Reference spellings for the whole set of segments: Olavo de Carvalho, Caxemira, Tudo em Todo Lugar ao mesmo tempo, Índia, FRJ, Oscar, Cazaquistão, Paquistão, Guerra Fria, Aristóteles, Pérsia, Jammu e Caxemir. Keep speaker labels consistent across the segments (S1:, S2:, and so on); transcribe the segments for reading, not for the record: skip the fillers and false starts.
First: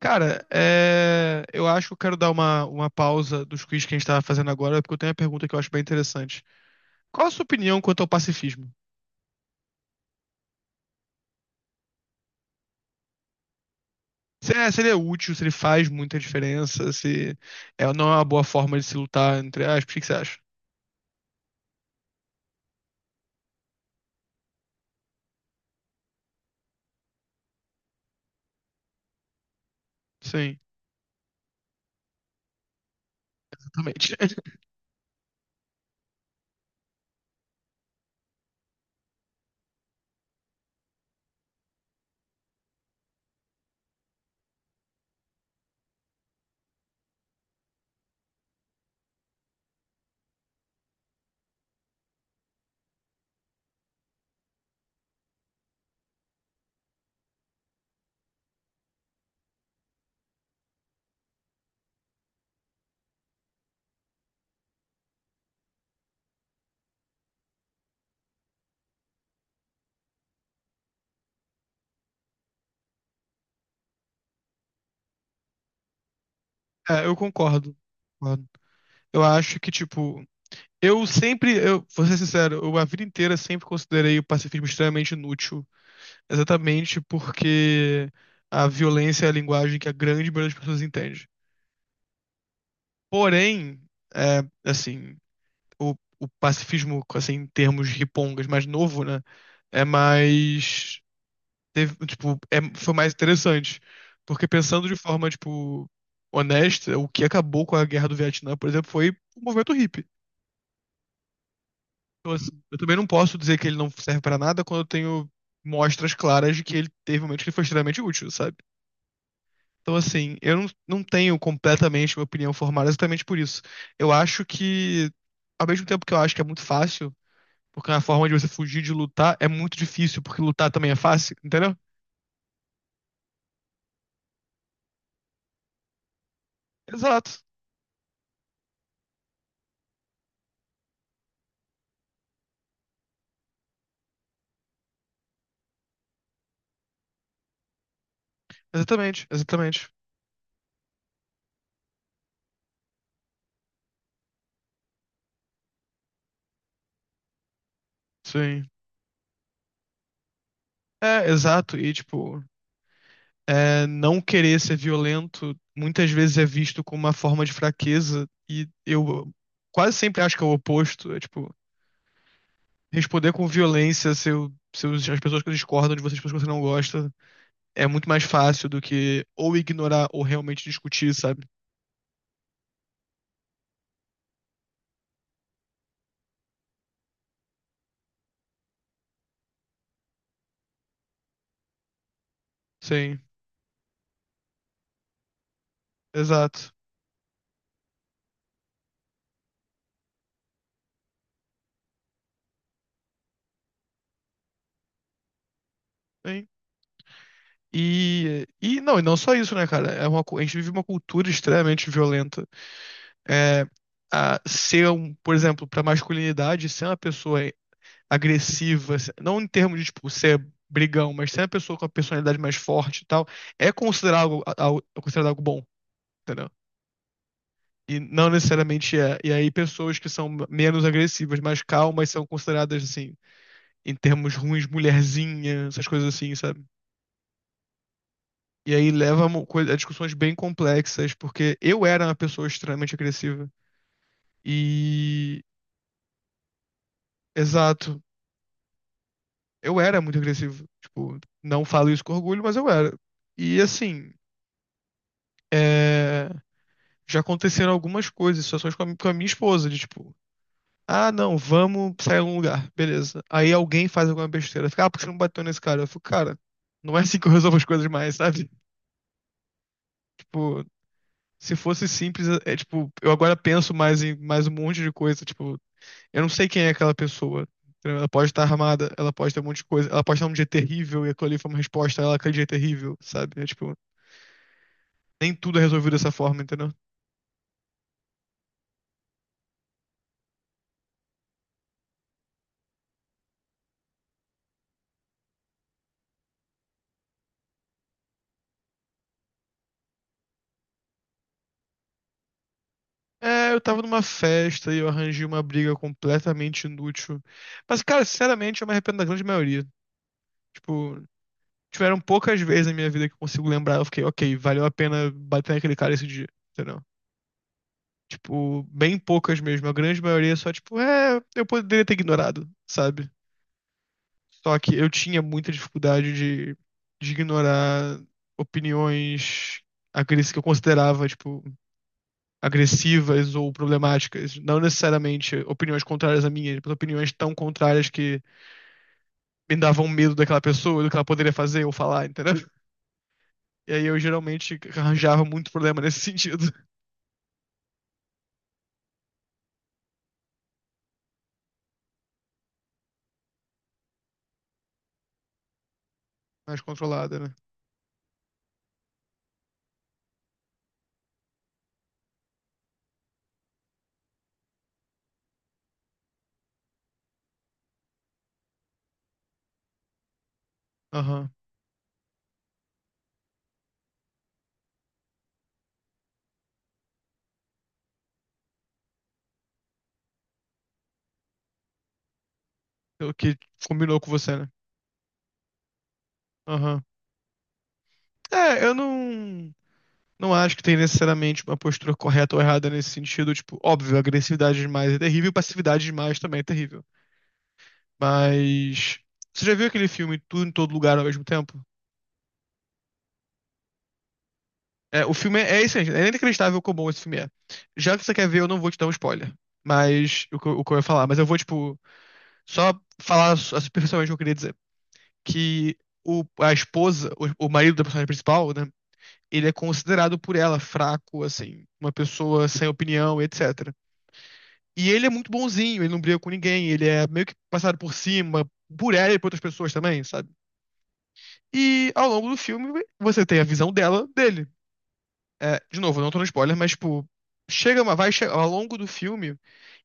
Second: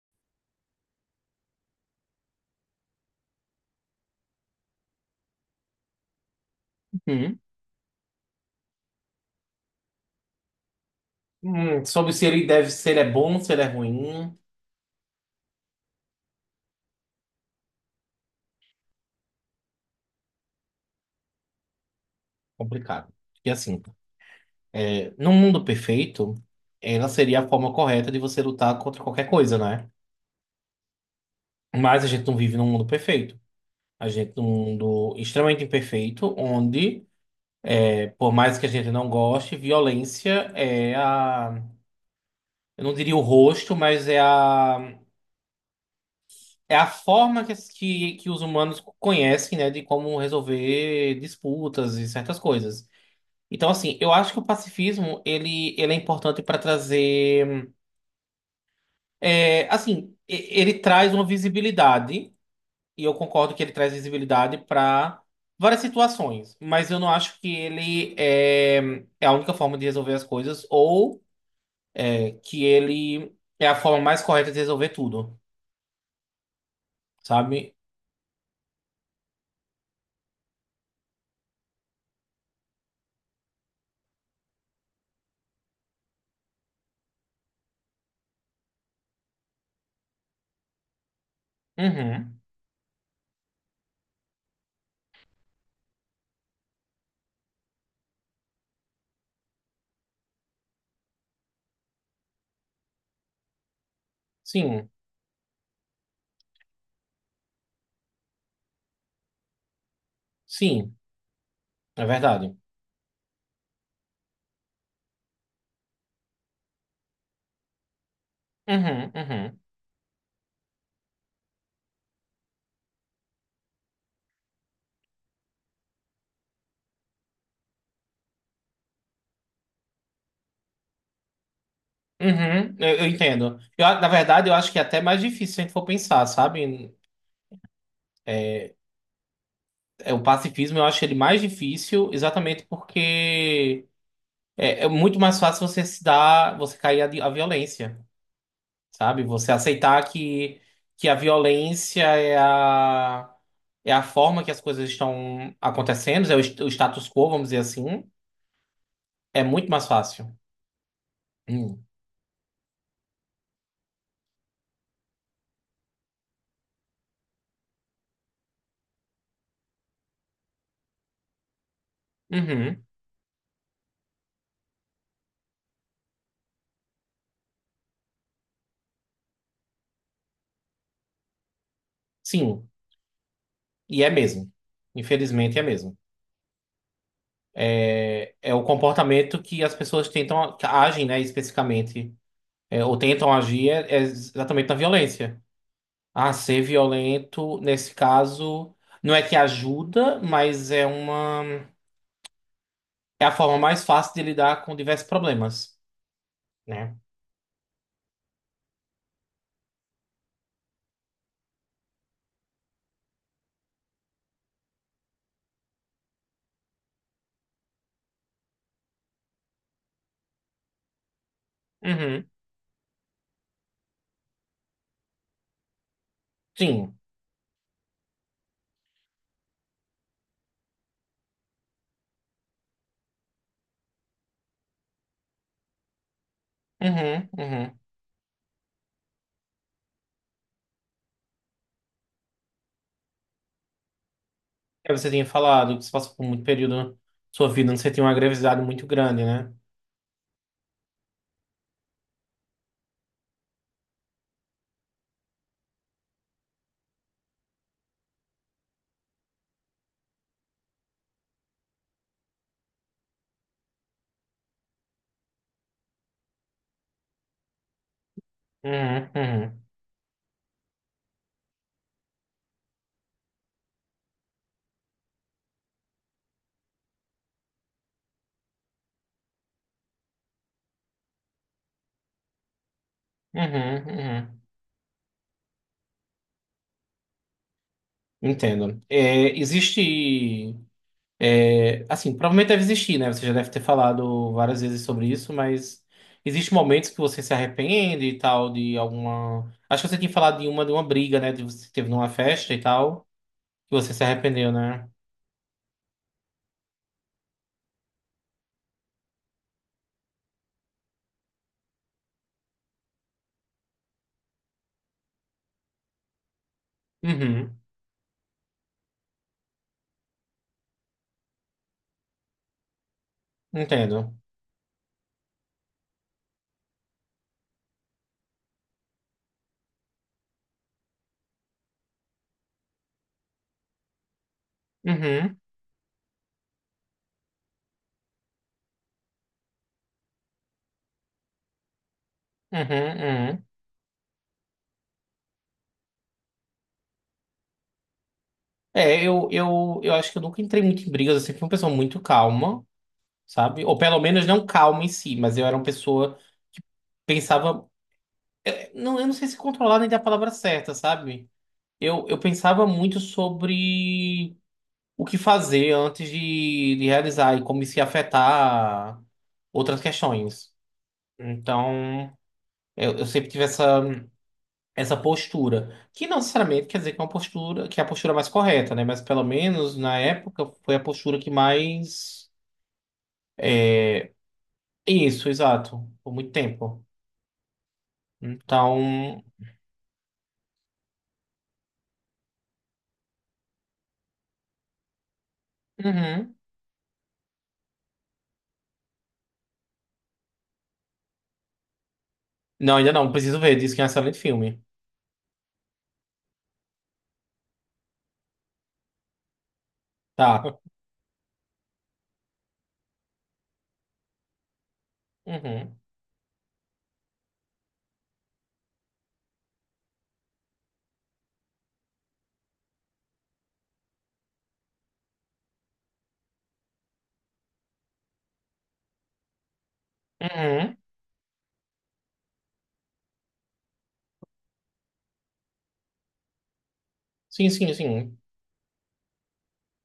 S1: Cara, eu acho que eu quero dar uma pausa dos quiz que a gente estava fazendo agora, porque eu tenho uma pergunta que eu acho bem interessante. Qual a
S2: Hum.
S1: sua opinião quanto ao pacifismo?
S2: Sobre se ele deve, se ele é bom, se ele é ruim.
S1: Se ele é útil, se ele faz muita diferença, se é, não é uma boa forma de se lutar, entre aspas, o que que você acha?
S2: Complicado. E assim, num mundo perfeito, ela seria a forma correta de você lutar contra qualquer coisa, né?
S1: Sim,
S2: Mas a gente não vive num mundo perfeito. A
S1: exatamente.
S2: gente vive num mundo extremamente imperfeito, onde, por mais que a gente não goste, violência é a, eu não diria o rosto, mas é a forma que os humanos conhecem, né, de como resolver disputas e certas coisas. Então, assim, eu acho que o pacifismo, ele é importante para trazer. Assim, ele traz uma visibilidade, e eu concordo que ele traz visibilidade para várias situações, mas eu não acho que ele é a única forma de resolver as coisas, ou que ele é a forma mais correta de resolver tudo,
S1: É, eu
S2: sabe?
S1: concordo, concordo. Eu acho que, tipo, eu vou ser sincero, eu a vida inteira sempre considerei o pacifismo extremamente inútil, exatamente porque a violência é a linguagem que a grande maioria das pessoas entende.
S2: Uhum.
S1: Porém, é, assim, o, o pacifismo, assim, em termos ripongas mais novo, né? É mais. Teve, tipo, foi mais interessante. Porque pensando
S2: Sim,
S1: de forma, tipo, honesta, o que acabou com a guerra do Vietnã, por exemplo, foi o movimento hippie.
S2: sim, é
S1: Então, assim,
S2: verdade.
S1: eu também não posso dizer que ele não serve pra nada quando eu tenho mostras claras de que ele teve momentos que ele foi extremamente útil, sabe?
S2: Uhum, uhum.
S1: Então, assim, eu não, não tenho completamente uma opinião formada exatamente por isso. Eu acho que, ao mesmo tempo que eu acho que é muito fácil, porque é uma forma de você fugir de lutar, é muito difícil, porque lutar também é fácil, entendeu?
S2: Uhum, eu entendo. Eu, na verdade, eu acho que é até mais difícil se a gente for pensar, sabe?
S1: Exato.
S2: É, o pacifismo eu acho ele mais difícil, exatamente porque é muito mais fácil você se dar, você cair à, à violência, sabe?
S1: Exatamente,
S2: Você
S1: exatamente.
S2: aceitar que a violência é a forma que as coisas estão acontecendo, o status quo, vamos dizer assim,
S1: Sim.
S2: é muito mais fácil.
S1: É, exato.
S2: Hum.
S1: E, tipo, não querer ser violento muitas vezes é visto como uma forma de fraqueza, e eu quase sempre acho que é o oposto. É, tipo,
S2: Uhum.
S1: responder com violência as pessoas que discordam de você, as pessoas que você não gosta, é muito mais fácil do que ou ignorar ou realmente discutir, sabe?
S2: Sim, e é mesmo. Infelizmente é mesmo. É, é o comportamento que as pessoas tentam, que agem, né, especificamente. É, ou
S1: Sim,
S2: tentam agir é exatamente na violência. Ah, ser
S1: exato.
S2: violento, nesse caso, não é que ajuda, mas é uma. É a forma mais fácil de lidar com diversos problemas,
S1: Sim.
S2: né?
S1: E não só isso, né, cara? A gente vive uma cultura extremamente violenta. É, por exemplo, pra masculinidade, ser uma pessoa agressiva, não em termos de tipo, ser brigão, mas ser uma pessoa com a
S2: Uhum.
S1: personalidade mais forte e tal, é considerado algo bom, entendeu?
S2: Sim.
S1: E não necessariamente é. E aí, pessoas que são menos agressivas, mais calmas, são consideradas assim em termos ruins, mulherzinha, essas coisas assim, sabe?
S2: Uhum, uhum.
S1: E aí leva a discussões bem complexas, porque eu era uma pessoa extremamente agressiva.
S2: É, você tinha
S1: E.
S2: falado que você passou por muito período da sua vida onde você
S1: Exato.
S2: tinha uma agressividade muito grande, né?
S1: Eu era muito agressivo. Tipo, não falo isso com orgulho, mas eu era. E assim, é, já aconteceram algumas coisas, situações com a minha esposa, de tipo, ah, não, vamos sair a um lugar, beleza. Aí alguém faz alguma besteira, fica, ah, por que você não bateu nesse cara? Eu fico, cara, não é assim que eu resolvo as coisas mais, sabe?
S2: Uhum, uhum.
S1: Tipo, se fosse simples, é tipo, eu agora penso mais em mais um monte de coisa, tipo, eu não sei quem é aquela pessoa. Entendeu? Ela pode estar armada, ela pode ter um monte de coisa, ela pode estar um dia terrível e aquilo ali foi uma resposta ela aquele dia é terrível, sabe? É tipo,
S2: Uhum, uhum.
S1: nem tudo é resolvido dessa forma, entendeu?
S2: Entendo. É, existe. É, assim, provavelmente deve existir, né? Você já deve ter falado várias vezes sobre isso, mas existem momentos que você se arrepende e tal, de alguma. Acho que você tinha falado de uma briga, né? De você teve numa festa e tal,
S1: É, eu
S2: que
S1: tava
S2: você
S1: numa
S2: se arrependeu,
S1: festa e eu
S2: né?
S1: arranjei uma briga completamente inútil. Mas, cara, sinceramente, eu me arrependo da grande maioria. Tipo, tiveram poucas vezes na minha vida que eu consigo lembrar, eu fiquei, ok, valeu a pena bater naquele cara esse dia, entendeu?
S2: Uhum,
S1: Tipo, bem poucas mesmo. A grande maioria só, tipo, é, eu poderia ter ignorado, sabe?
S2: entendo.
S1: Só que eu tinha muita dificuldade de ignorar opiniões agressivas que eu considerava, tipo, agressivas ou problemáticas. Não necessariamente
S2: Uhum,
S1: opiniões contrárias à minha, mas opiniões tão contrárias que me davam medo daquela pessoa, do que ela poderia fazer ou falar, entendeu?
S2: uhum, uhum.
S1: E aí eu geralmente arranjava muito problema nesse sentido.
S2: É, eu acho que eu nunca entrei muito em brigas, eu sempre fui uma pessoa muito calma, sabe? Ou pelo menos não calma em si, mas eu era uma pessoa
S1: Mais
S2: que
S1: controlada, né?
S2: pensava. Eu não sei se controlar nem dar a palavra certa, sabe? Eu pensava muito sobre o que fazer antes de realizar e como isso ia afetar outras questões.
S1: Aham.
S2: Então, eu sempre tive essa, postura, que não necessariamente quer dizer que é uma postura, que é a postura mais correta, né? Mas pelo menos na época foi a postura que mais.
S1: O que combinou com você, né?
S2: Isso, exato, por muito
S1: Aham.
S2: tempo.
S1: É, eu
S2: Então,
S1: não. Não acho que tem necessariamente uma postura correta ou errada nesse sentido. Tipo, óbvio, agressividade demais é terrível, passividade demais
S2: uhum.
S1: também é terrível. Mas. Você já viu aquele filme Tudo em Todo Lugar ao Mesmo Tempo?
S2: Não, ainda não, preciso ver, diz que é um excelente filme.
S1: É, o filme é, é isso, gente. É inacreditável como bom esse filme é. Já que você quer ver, eu não vou te dar um spoiler. Mas. O
S2: Tá.
S1: que, eu- o que eu ia falar. Mas eu vou, tipo, só falar superficialmente o que eu queria dizer. Que
S2: Uhum.
S1: o, a esposa, o marido da personagem principal, né? Ele é considerado por ela fraco, assim, uma pessoa sem opinião, etc. E ele é muito bonzinho, ele não briga com ninguém, ele é meio que passado por cima, por ela e por outras pessoas também, sabe?
S2: Uhum.
S1: E ao longo do filme, você tem a visão dela, dele. É, de novo, não tô no spoiler, mas, tipo,
S2: Sim, sim,
S1: chega uma, vai
S2: sim.
S1: che- ao longo do filme,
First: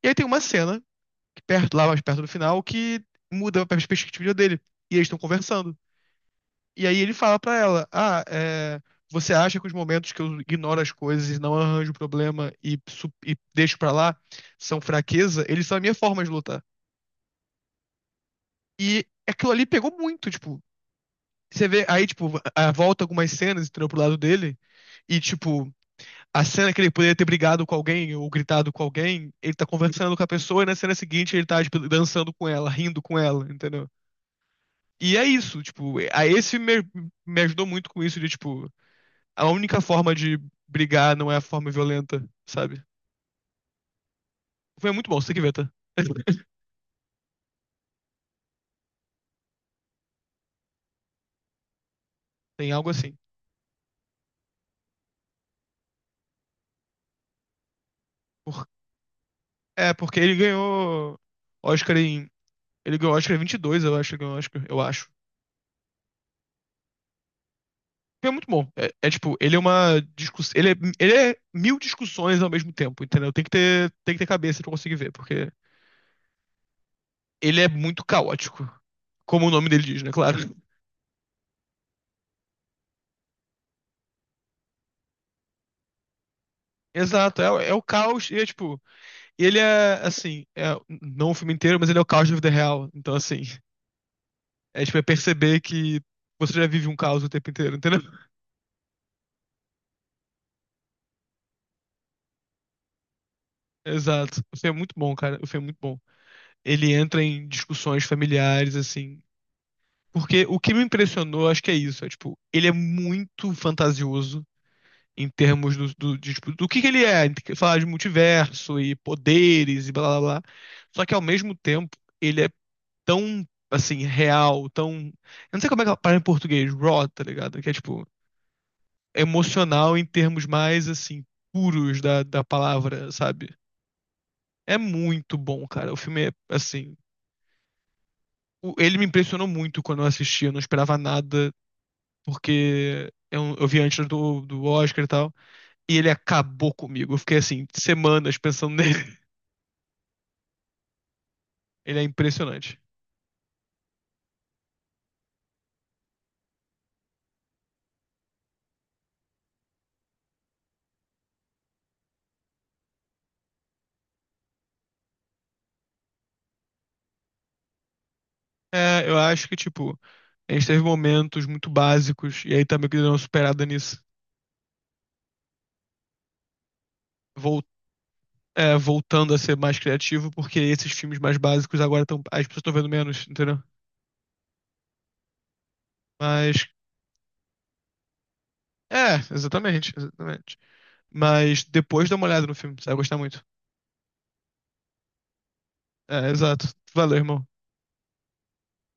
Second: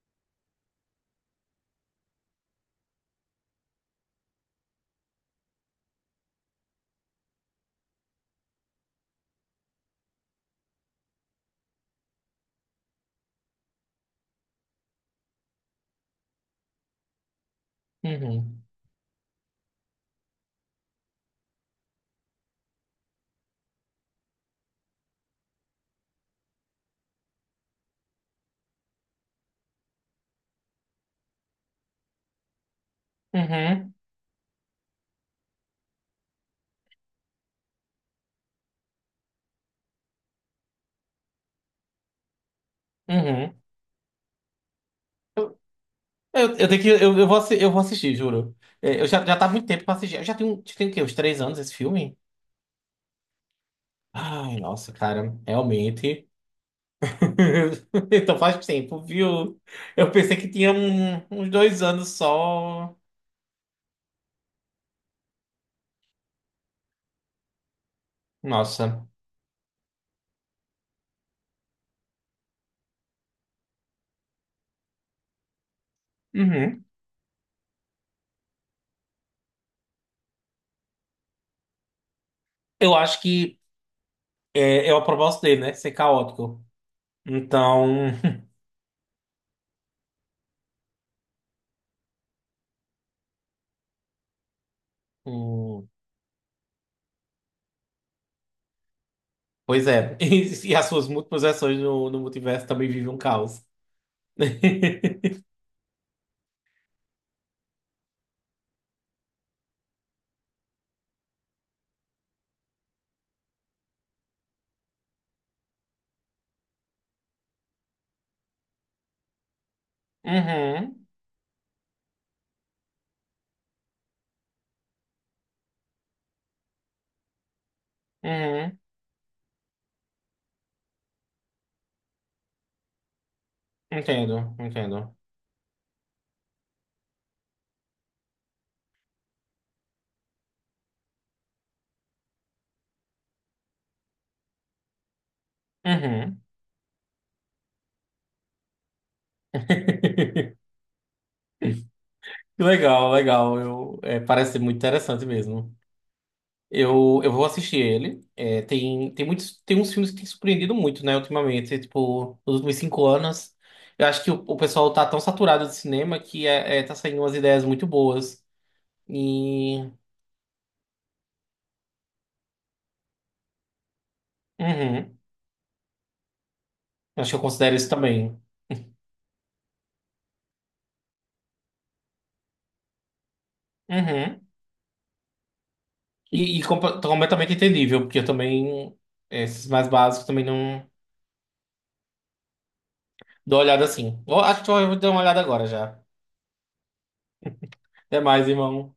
S1: e aí tem uma cena, que perto, lá mais perto do final, que muda a perspectiva dele. E eles estão conversando. E aí ele fala pra ela: ah, você acha que os momentos que eu ignoro as coisas e não arranjo problema e, e deixo pra lá são fraqueza? Eles são a minha forma de lutar.
S2: Uhum.
S1: E aquilo ali pegou muito, tipo. Você vê, aí, tipo, volta algumas cenas, entrou pro lado dele, e, tipo, a cena que ele poderia ter brigado com alguém ou gritado com alguém, ele tá conversando com a pessoa e na cena seguinte ele tá, tipo, dançando com ela, rindo com ela, entendeu?
S2: Uhum.
S1: E é isso, tipo, me ajudou muito com isso de, tipo, a única forma de brigar não é a forma violenta, sabe?
S2: Uhum.
S1: Foi muito bom, você tem que ver,
S2: Eu,
S1: tá?
S2: eu tenho que. Eu vou assistir, juro. É, eu já, tá há muito tempo pra assistir. Eu já tenho o quê? Uns 3 anos esse filme?
S1: Tem algo assim.
S2: Ai, nossa, cara, realmente. Então faz
S1: Por-
S2: tempo, viu? Eu
S1: Porque ele
S2: pensei que tinha
S1: ganhou
S2: uns dois
S1: Oscar
S2: anos
S1: em.
S2: só.
S1: Ele ganhou Oscar em 22, eu acho, ele ganhou Oscar, eu acho. É muito bom. É,
S2: Nossa.
S1: é tipo, ele é uma discussão. Ele é mil discussões ao mesmo tempo, entendeu? Tem que ter cabeça pra conseguir ver, porque
S2: Uhum.
S1: ele é muito caótico. Como o nome dele diz, né? Claro.
S2: Eu acho que é o propósito dele, né? Ser caótico.
S1: Exato, é o
S2: Então.
S1: caos, e é tipo, ele é assim, não o filme inteiro, mas ele é o caos da vida real. Então, assim, a gente vai perceber
S2: Hum,
S1: que você já vive um caos o tempo inteiro, entendeu?
S2: pois é. E, as suas múltiplas versões no multiverso também vivem um caos.
S1: Exato. O filme é muito bom, cara. O filme é muito bom. Ele entra em discussões familiares, assim. Porque o que me impressionou, acho que é isso. É, tipo, ele é muito fantasioso em termos de, tipo, do que ele é. Ele fala de multiverso e poderes e blá blá blá. Só
S2: Uhum.
S1: que ao mesmo tempo, ele é tão, assim, real, tão. Eu não sei como é que ela fala em português, raw, tá ligado? Que é tipo,
S2: Uhum.
S1: emocional em termos mais, assim, puros da, da palavra, sabe?
S2: Entendo,
S1: É
S2: entendo.
S1: muito bom, cara. O filme é, assim, ele me impressionou muito quando eu assisti. Eu não esperava nada, porque eu vi antes do, do Oscar e tal. E ele
S2: Uhum.
S1: acabou comigo. Eu fiquei, assim, semanas pensando nele. Ele é
S2: Que
S1: impressionante.
S2: legal, legal. Eu, parece ser muito interessante mesmo. Eu vou assistir ele. É, tem uns filmes que têm surpreendido muito, né, ultimamente. Tipo, nos últimos 5 anos. Eu acho que o pessoal tá tão saturado de cinema que tá saindo umas ideias muito boas.
S1: É, eu acho que,
S2: E.
S1: tipo, a gente teve momentos muito básicos. E aí também que deu uma superada nisso.
S2: Uhum. Acho que eu
S1: Vol-
S2: considero isso também.
S1: É, voltando a ser mais criativo, porque esses filmes mais básicos agora estão. As pessoas estão vendo menos, entendeu?
S2: Uhum. E, e
S1: Mas.
S2: compa- completamente entendível, porque eu também.
S1: É,
S2: Esses mais
S1: exatamente,
S2: básicos também
S1: exatamente.
S2: não
S1: Mas depois dá uma olhada no filme, você vai gostar muito.
S2: dou uma olhada assim. Eu acho que eu vou dar uma olhada agora já.
S1: É, exato. Valeu, irmão.
S2: Até mais, irmão.